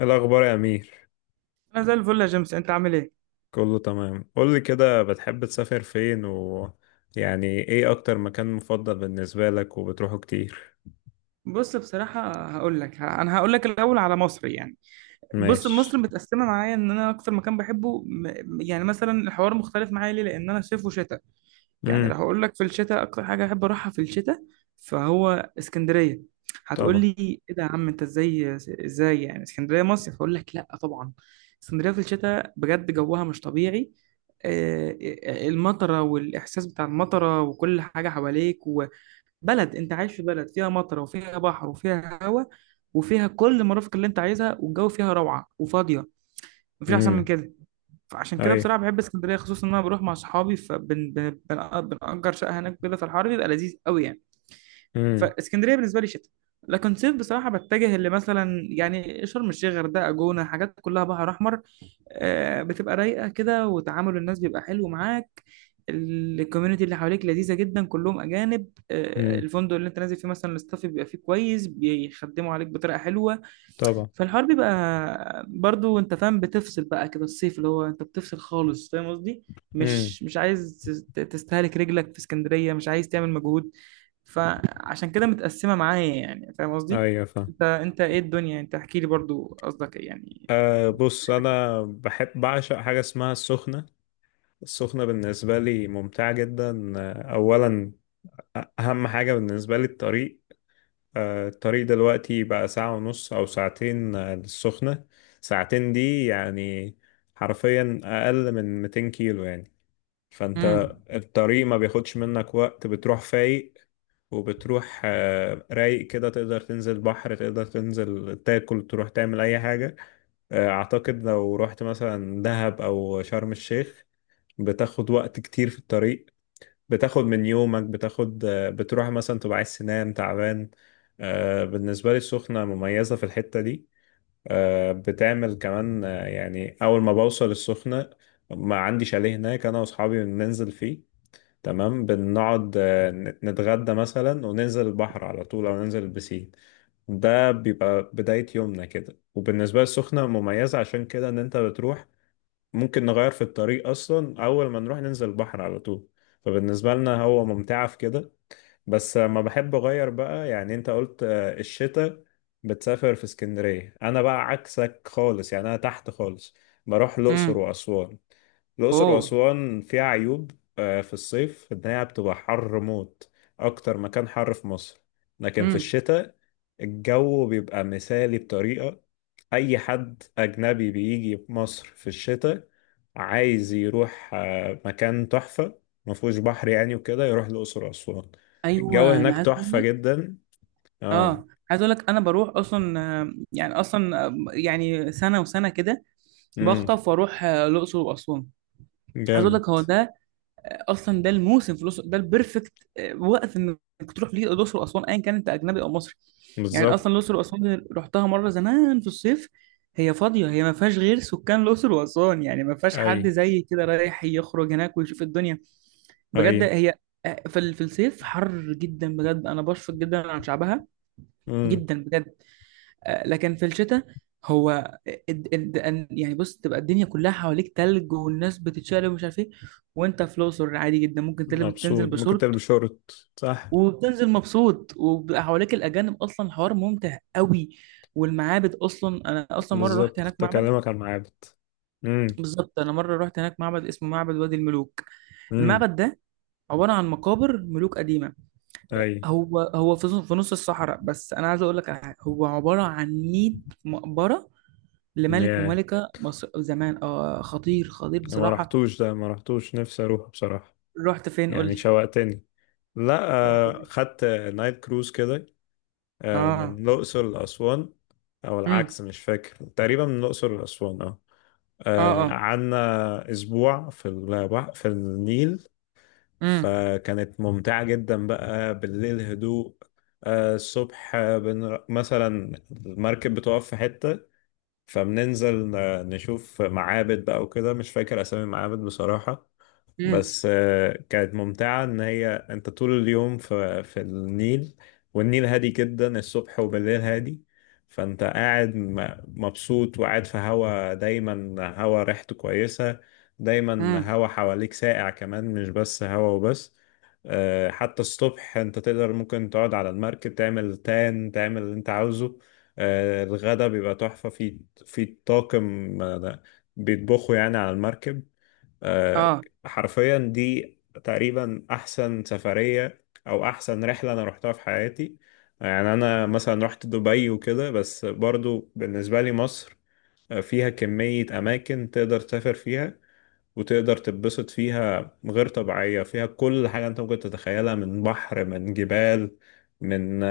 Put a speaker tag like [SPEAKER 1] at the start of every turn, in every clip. [SPEAKER 1] الأخبار يا أمير.
[SPEAKER 2] انا زي الفل يا جيمس، انت عامل ايه؟
[SPEAKER 1] كله تمام. قولي كده، بتحب تسافر فين يعني إيه أكتر مكان مفضل بالنسبة لك وبتروحه كتير؟
[SPEAKER 2] بص، بصراحه هقول لك، انا هقول لك الاول على مصر يعني. بص، مصر
[SPEAKER 1] ماشي.
[SPEAKER 2] متقسمه معايا. ان انا اكتر مكان بحبه، يعني مثلا الحوار مختلف معايا. ليه؟ لان انا صيف وشتاء. يعني لو
[SPEAKER 1] امم.
[SPEAKER 2] هقول لك في الشتاء اكتر حاجه احب اروحها في الشتاء فهو اسكندريه. هتقول
[SPEAKER 1] طبعا.
[SPEAKER 2] لي ايه ده يا عم انت؟ ازاي؟ ازاي يعني اسكندريه مصيف؟ هقول لك لا طبعا. اسكندريه في الشتاء بجد جوها مش طبيعي. آه، المطره والاحساس بتاع المطره وكل حاجه حواليك. بلد، انت عايش في بلد فيها مطر وفيها بحر وفيها هواء وفيها كل المرافق اللي انت عايزها، والجو فيها روعة وفاضية. مفيش احسن من
[SPEAKER 1] امم.
[SPEAKER 2] كده. فعشان كده
[SPEAKER 1] أي.
[SPEAKER 2] بصراحة بحب اسكندرية، خصوصا ان انا بروح مع اصحابي فبنأجر شقة هناك كده، في الحر بيبقى لذيذ قوي يعني.
[SPEAKER 1] امم.
[SPEAKER 2] فاسكندريه بالنسبه لي شتاء. لكن صيف بصراحه بتجه اللي مثلا يعني شرم الشيخ، غردقه، جونه، حاجات كلها بحر احمر. آه، بتبقى رايقه كده، وتعامل الناس بيبقى حلو معاك. الكوميونتي اللي حواليك لذيذه جدا، كلهم اجانب. آه،
[SPEAKER 1] امم.
[SPEAKER 2] الفندق اللي انت نازل فيه مثلا الاستاف بيبقى فيه كويس، بيخدموا عليك بطريقه حلوه.
[SPEAKER 1] طبعا.
[SPEAKER 2] فالحوار بيبقى برضو انت فاهم بتفصل بقى كده، الصيف اللي هو انت بتفصل خالص، فاهم قصدي؟
[SPEAKER 1] امم.
[SPEAKER 2] مش عايز تستهلك رجلك في اسكندريه، مش عايز تعمل مجهود. فعشان كده متقسمة معايا، يعني فاهم قصدي؟
[SPEAKER 1] أيوة، فاهم.
[SPEAKER 2] انت ايه الدنيا انت، احكي لي برضو قصدك ايه يعني.
[SPEAKER 1] أه، بص، أنا بحب، بعشق حاجة اسمها السخنة. السخنة بالنسبة لي ممتعة جدا. أولا أهم حاجة بالنسبة لي الطريق. الطريق دلوقتي بقى ساعة ونص أو ساعتين للسخنة. ساعتين دي يعني حرفيا أقل من 200 كيلو يعني. فأنت
[SPEAKER 2] امم.
[SPEAKER 1] الطريق ما بياخدش منك وقت، بتروح فايق وبتروح رايق كده، تقدر تنزل بحر، تقدر تنزل تاكل، تروح تعمل أي حاجة. أعتقد لو رحت مثلا دهب أو شرم الشيخ بتاخد وقت كتير في الطريق، بتاخد من يومك، بتاخد بتروح مثلا تبقى عايز تنام تعبان. بالنسبة لي السخنة مميزة في الحتة دي. بتعمل كمان يعني أول ما بوصل السخنة ما عندي شاليه هناك أنا وأصحابي بننزل فيه تمام. بنقعد نتغدى مثلا وننزل البحر على طول أو ننزل البسين. ده بيبقى بداية يومنا كده. وبالنسبة للسخنة مميزة عشان كده إن أنت بتروح ممكن نغير في الطريق، اصلا اول ما نروح ننزل البحر على طول. فبالنسبه لنا هو ممتعه في كده. بس ما بحب اغير بقى. يعني انت قلت الشتاء بتسافر في اسكندرية، انا بقى عكسك خالص، يعني انا تحت خالص، بروح الاقصر
[SPEAKER 2] امم.
[SPEAKER 1] واسوان. الاقصر
[SPEAKER 2] اوه.
[SPEAKER 1] واسوان فيها عيوب في الصيف، ان هي بتبقى حر موت، اكتر مكان حر في مصر. لكن في
[SPEAKER 2] امم.
[SPEAKER 1] الشتاء الجو بيبقى مثالي بطريقة. اي حد اجنبي بيجي مصر في الشتاء عايز يروح مكان تحفة مفهوش بحر يعني وكده يروح الأقصر وأسوان. الجو
[SPEAKER 2] ايوه، انا
[SPEAKER 1] هناك
[SPEAKER 2] عايز اقول
[SPEAKER 1] تحفة
[SPEAKER 2] لك.
[SPEAKER 1] جدا. اه.
[SPEAKER 2] اه، عايز اقول لك انا بروح اصلا، آه، يعني اصلا، آه، يعني سنه وسنه كده
[SPEAKER 1] امم.
[SPEAKER 2] بخطف واروح، آه، الاقصر واسوان. عايز اقول
[SPEAKER 1] جامد.
[SPEAKER 2] لك هو ده، اصلا ده الموسم في الاقصر، ده البرفكت وقت انك تروح ليه الاقصر واسوان، ايا كان انت اجنبي او مصري. يعني
[SPEAKER 1] بالظبط.
[SPEAKER 2] اصلا الاقصر واسوان رحتها مره زمان في الصيف. هي فاضيه، هي ما فيهاش غير سكان الاقصر واسوان، يعني ما فيهاش
[SPEAKER 1] اي.
[SPEAKER 2] حد زي كده رايح يخرج هناك ويشوف الدنيا.
[SPEAKER 1] اي.
[SPEAKER 2] بجد هي، آه، في الصيف حر جدا بجد، انا بشفق جدا عن شعبها،
[SPEAKER 1] امم.
[SPEAKER 2] جدا بجد. آه، لكن في الشتاء، هو يعني بص، تبقى الدنيا كلها حواليك تلج، والناس بتتشقلب ومش عارف ايه، وانت في الاقصر عادي جدا، ممكن تلبس تنزل
[SPEAKER 1] مبسوط ممكن تلبس
[SPEAKER 2] بشورت
[SPEAKER 1] شورت، صح.
[SPEAKER 2] وبتنزل مبسوط، وبيبقى حواليك الاجانب، اصلا الحوار ممتع قوي. والمعابد، اصلا انا اصلا مره رحت
[SPEAKER 1] بالظبط
[SPEAKER 2] هناك
[SPEAKER 1] كنت
[SPEAKER 2] معبد.
[SPEAKER 1] اكلمك عن معابد. امم.
[SPEAKER 2] بالظبط، انا مره رحت هناك معبد اسمه معبد وادي الملوك.
[SPEAKER 1] امم.
[SPEAKER 2] المعبد ده عباره عن مقابر ملوك قديمه.
[SPEAKER 1] اي.
[SPEAKER 2] هو في نص الصحراء، بس انا عايز اقول لك على حاجه، هو عباره عن 100 مقبره لملك
[SPEAKER 1] يعني
[SPEAKER 2] وملكة مصر زمان. اه، خطير خطير
[SPEAKER 1] ما
[SPEAKER 2] بصراحة.
[SPEAKER 1] رحتوش ده، ما رحتوش، نفسي اروح بصراحة.
[SPEAKER 2] رحت فين؟ قول
[SPEAKER 1] يعني
[SPEAKER 2] لي.
[SPEAKER 1] شوقتني. لا،
[SPEAKER 2] رحت فين؟
[SPEAKER 1] خدت نايت كروز كده من
[SPEAKER 2] اه.
[SPEAKER 1] الأقصر لأسوان. أو
[SPEAKER 2] امم.
[SPEAKER 1] العكس، مش فاكر، تقريبا من الأقصر لأسوان اه.
[SPEAKER 2] اه. اه.
[SPEAKER 1] قعدنا أسبوع في البحر في النيل.
[SPEAKER 2] امم.
[SPEAKER 1] فكانت ممتعة جدا بقى. بالليل هدوء. الصبح مثلا المركب بتقف في حتة فبننزل نشوف معابد بقى وكده. مش فاكر أسامي المعابد بصراحة.
[SPEAKER 2] امم.
[SPEAKER 1] بس كانت ممتعة إن هي أنت طول اليوم في النيل. والنيل هادي جدا الصبح وبالليل هادي. فأنت قاعد مبسوط وقاعد في هوا، دايما هوا ريحته كويسة، دايما
[SPEAKER 2] امم.
[SPEAKER 1] هوا حواليك ساقع، كمان مش بس هوا وبس. حتى الصبح أنت تقدر، ممكن تقعد على المركب، تعمل تان، تعمل اللي أنت عاوزه. الغدا بيبقى تحفة في في طاقم بيطبخوا يعني على المركب. آه،
[SPEAKER 2] اه.
[SPEAKER 1] حرفيا دي تقريبا احسن سفرية او احسن رحلة انا روحتها في حياتي. يعني انا مثلا رحت دبي وكده، بس برضو بالنسبة لي مصر فيها كمية اماكن تقدر تسافر فيها وتقدر تتبسط فيها غير طبيعية. فيها كل حاجة انت ممكن تتخيلها، من بحر، من جبال، من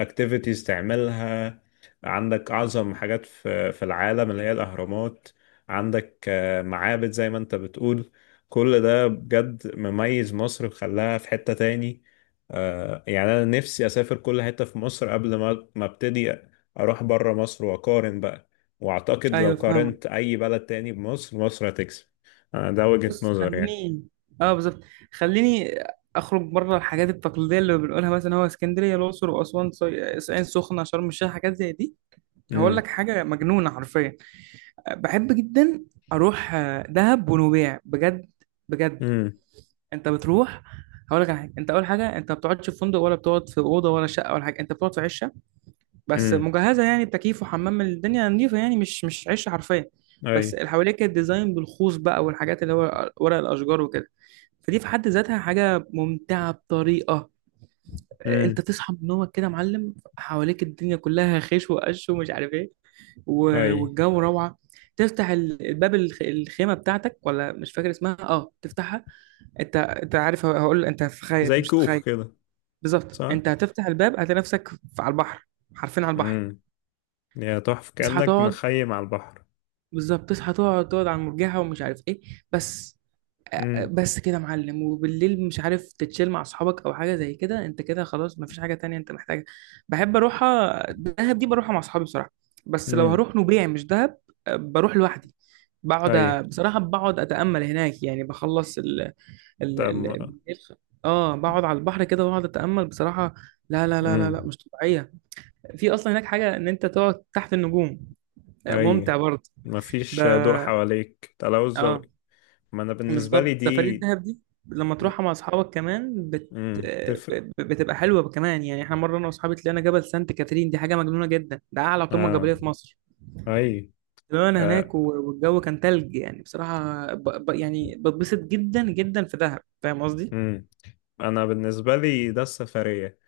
[SPEAKER 1] اكتيفيتيز تعملها. عندك اعظم حاجات في العالم اللي هي الاهرامات. عندك معابد زي ما انت بتقول. كل ده بجد مميز مصر وخلاها في حتة تاني. يعني انا نفسي اسافر كل حتة في مصر قبل ما ابتدي اروح بره مصر واقارن بقى. واعتقد لو
[SPEAKER 2] ايوه فاهمة.
[SPEAKER 1] قارنت اي بلد تاني بمصر، مصر هتكسب. ده وجهة
[SPEAKER 2] بص،
[SPEAKER 1] نظر يعني.
[SPEAKER 2] خليني، اه بالظبط، خليني اخرج بره الحاجات التقليدية اللي بنقولها مثلا، هو اسكندرية، الأقصر وأسوان، العين سخنة، شرم الشيخ، حاجات زي دي. هقول
[SPEAKER 1] امم.
[SPEAKER 2] لك حاجة مجنونة حرفيا. بحب جدا اروح، آه، دهب ونويبع، بجد بجد.
[SPEAKER 1] امم.
[SPEAKER 2] انت بتروح، هقول لك على حاجه، انت اول حاجه انت ما بتقعدش في فندق، ولا بتقعد في اوضه ولا شقه ولا حاجه، انت بتقعد في عشه. بس
[SPEAKER 1] امم.
[SPEAKER 2] مجهزه يعني بتكييف وحمام، الدنيا نظيفه، يعني مش عشه حرفيا.
[SPEAKER 1] اي.
[SPEAKER 2] بس اللي حواليك كانت ديزاين بالخوص بقى، والحاجات اللي هو ورق الاشجار وكده. فدي في حد ذاتها حاجه ممتعه بطريقه. انت
[SPEAKER 1] امم.
[SPEAKER 2] تصحى من نومك كده يا معلم، حواليك الدنيا كلها خيش وقش ومش عارف ايه.
[SPEAKER 1] اي.
[SPEAKER 2] والجو روعه. تفتح الباب، الخيمه بتاعتك، ولا مش فاكر اسمها، اه، تفتحها. انت عارف هقول، انت هتتخيل، انت
[SPEAKER 1] زي
[SPEAKER 2] مش هتتخيل.
[SPEAKER 1] كوخ كده.
[SPEAKER 2] بالظبط،
[SPEAKER 1] صح.
[SPEAKER 2] انت هتفتح الباب هتلاقي نفسك على البحر. حرفيا على البحر.
[SPEAKER 1] امم. يا تحفة،
[SPEAKER 2] تصحى
[SPEAKER 1] كأنك
[SPEAKER 2] تقعد،
[SPEAKER 1] مخيم على البحر.
[SPEAKER 2] بالظبط، تصحى تقعد، تقعد على المرجحه ومش عارف ايه. بس آه،
[SPEAKER 1] امم.
[SPEAKER 2] بس كده يا معلم. وبالليل مش عارف تتشيل مع اصحابك او حاجه زي كده، انت كده خلاص مفيش حاجه تانية انت محتاجها. بحب اروحها دهب، دي بروحها مع اصحابي بصراحه. بس لو
[SPEAKER 1] امم.
[SPEAKER 2] هروح نوبيع مش دهب، آه، بروح لوحدي. بقعد،
[SPEAKER 1] اي.
[SPEAKER 2] بصراحه بقعد اتامل هناك، يعني بخلص ال
[SPEAKER 1] طب
[SPEAKER 2] ال الخ- اه بقعد على البحر كده واقعد اتامل بصراحه. لا لا لا لا لا،
[SPEAKER 1] امم.
[SPEAKER 2] مش طبيعيه. في اصلا هناك حاجه ان انت تقعد تحت النجوم. آه،
[SPEAKER 1] اي.
[SPEAKER 2] ممتع برضه. ده،
[SPEAKER 1] مفيش ضوء حواليك، تلوث
[SPEAKER 2] اه،
[SPEAKER 1] ضوئي. ما انا بالنسبة لي
[SPEAKER 2] بالظبط، سفريه
[SPEAKER 1] دي.
[SPEAKER 2] الدهب دي لما تروحها مع اصحابك كمان
[SPEAKER 1] امم،
[SPEAKER 2] آه،
[SPEAKER 1] تفرق.
[SPEAKER 2] بتبقى حلوه كمان يعني. احنا مره انا واصحابي طلعنا جبل سانت كاترين، دي حاجه مجنونه جدا، ده اعلى قمه جبليه
[SPEAKER 1] اه.
[SPEAKER 2] في مصر.
[SPEAKER 1] اي.
[SPEAKER 2] طلعنا
[SPEAKER 1] آه.
[SPEAKER 2] هناك والجو كان تلج، يعني بصراحه يعني بتبسط جدا جدا في دهب، فاهم قصدي؟
[SPEAKER 1] امم. انا بالنسبة لي ده السفرية،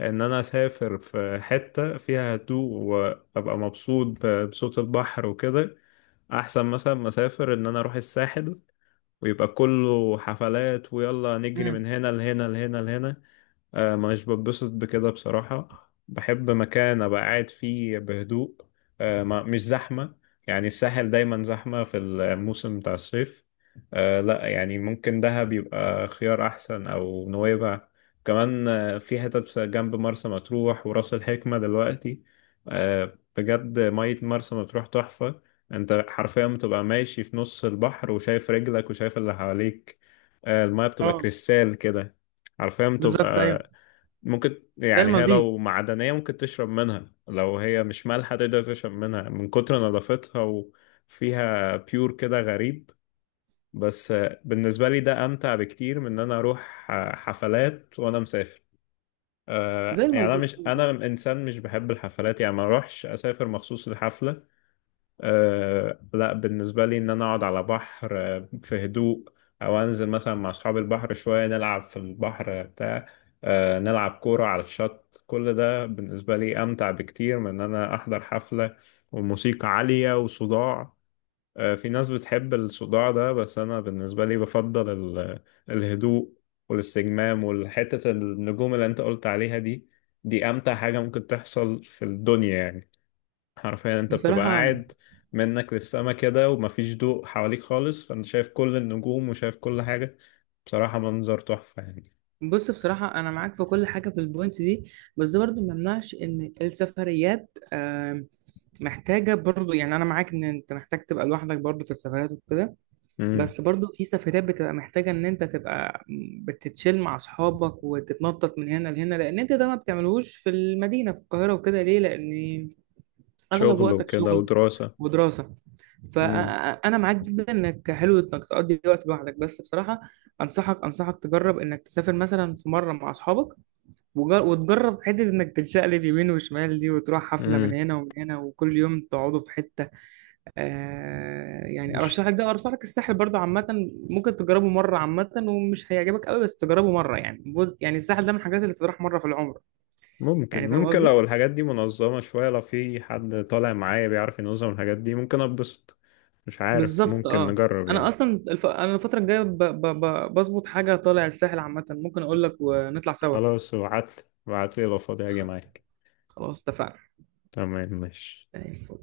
[SPEAKER 1] ان انا اسافر في حتة فيها هدوء وابقى مبسوط بصوت البحر وكده. احسن مثلا ما اسافر ان انا اروح الساحل ويبقى كله حفلات ويلا نجري
[SPEAKER 2] امم.
[SPEAKER 1] من هنا لهنا لهنا لهنا. مش بتبسط بكده بصراحة. بحب مكان أبقى قاعد فيه بهدوء، مش زحمة. يعني الساحل دايما زحمة في الموسم بتاع الصيف. لا، يعني ممكن دهب يبقى خيار أحسن أو نويبع. كمان في حتت جنب مرسى مطروح وراس الحكمة دلوقتي. بجد مية مرسى مطروح تحفة. انت حرفيا بتبقى ماشي في نص البحر وشايف رجلك وشايف اللي حواليك. المية بتبقى
[SPEAKER 2] اه
[SPEAKER 1] كريستال كده، عارفين، تبقى
[SPEAKER 2] بالظبط. ايوه
[SPEAKER 1] ممكن،
[SPEAKER 2] ده
[SPEAKER 1] يعني هي
[SPEAKER 2] المالديف،
[SPEAKER 1] لو معدنية ممكن تشرب منها، لو هي مش مالحة تقدر تشرب منها من كتر نظافتها. وفيها بيور كده غريب. بس بالنسبة لي ده أمتع بكتير من إن أنا أروح حفلات وأنا مسافر.
[SPEAKER 2] زي
[SPEAKER 1] يعني
[SPEAKER 2] المالديف بالظبط.
[SPEAKER 1] أنا إنسان مش بحب الحفلات يعني. ما أروحش أسافر مخصوص لحفلة. أه لا، بالنسبة لي إن أنا أقعد على بحر في هدوء أو أنزل مثلا مع أصحاب البحر شوية نلعب في البحر بتاع. أه نلعب كورة على الشط. كل ده بالنسبة لي أمتع بكتير من إن أنا أحضر حفلة وموسيقى عالية وصداع. أه في ناس بتحب الصداع ده، بس أنا بالنسبة لي بفضل الهدوء والاستجمام والحتة النجوم اللي أنت قلت عليها دي. دي أمتع حاجة ممكن تحصل في الدنيا يعني. حرفيا انت بتبقى
[SPEAKER 2] بصراحة،
[SPEAKER 1] قاعد منك للسما كده ومفيش ضوء حواليك خالص، فانت شايف كل النجوم وشايف كل حاجة. بصراحة منظر تحفة يعني.
[SPEAKER 2] بص بصراحة أنا معاك في كل حاجة في البوينت دي. بس ده برضو ما يمنعش إن السفريات محتاجة برضو، يعني أنا معاك إن أنت محتاج تبقى لوحدك برضو في السفريات وكده.
[SPEAKER 1] امم.
[SPEAKER 2] بس برضو في سفريات بتبقى محتاجة إن أنت تبقى بتتشيل مع أصحابك وتتنطط من هنا لهنا، لأن أنت ده ما بتعملوش في المدينة في القاهرة وكده. ليه؟ لأن أغلب
[SPEAKER 1] شغل
[SPEAKER 2] وقتك
[SPEAKER 1] وكده
[SPEAKER 2] شغل
[SPEAKER 1] ودراسة.
[SPEAKER 2] ودراسة.
[SPEAKER 1] امم.
[SPEAKER 2] فأنا معاك جدا إنك حلو إنك تقضي وقت لوحدك، بس بصراحة أنصحك تجرب إنك تسافر مثلا في مرة مع أصحابك، وتجرب حتة إنك تتشقلب يمين وشمال دي، وتروح حفلة من
[SPEAKER 1] امم.
[SPEAKER 2] هنا ومن هنا، وكل يوم تقعدوا في حتة. آه يعني
[SPEAKER 1] مش-
[SPEAKER 2] أرشح لك الساحل برضه عامة. ممكن تجربه مرة عامة، ومش هيعجبك قوي بس تجربه مرة، يعني يعني الساحل ده من الحاجات اللي تروح مرة في العمر، يعني
[SPEAKER 1] ممكن،
[SPEAKER 2] فاهم
[SPEAKER 1] ممكن
[SPEAKER 2] قصدي؟
[SPEAKER 1] لو الحاجات دي منظمة شوية، لو في حد طالع معايا بيعرف ينظم الحاجات دي ممكن اتبسط. مش عارف،
[SPEAKER 2] بالظبط
[SPEAKER 1] ممكن
[SPEAKER 2] اه.
[SPEAKER 1] نجرب
[SPEAKER 2] انا
[SPEAKER 1] يعني.
[SPEAKER 2] اصلا انا الفتره الجايه بظبط حاجه طالع الساحل عامه، ممكن اقول لك ونطلع سوا.
[SPEAKER 1] خلاص ابعتلي، ابعتلي، لو فاضي هاجي
[SPEAKER 2] خ...
[SPEAKER 1] معاك.
[SPEAKER 2] خلاص اتفقنا.
[SPEAKER 1] تمام، ماشي.
[SPEAKER 2] زي الفل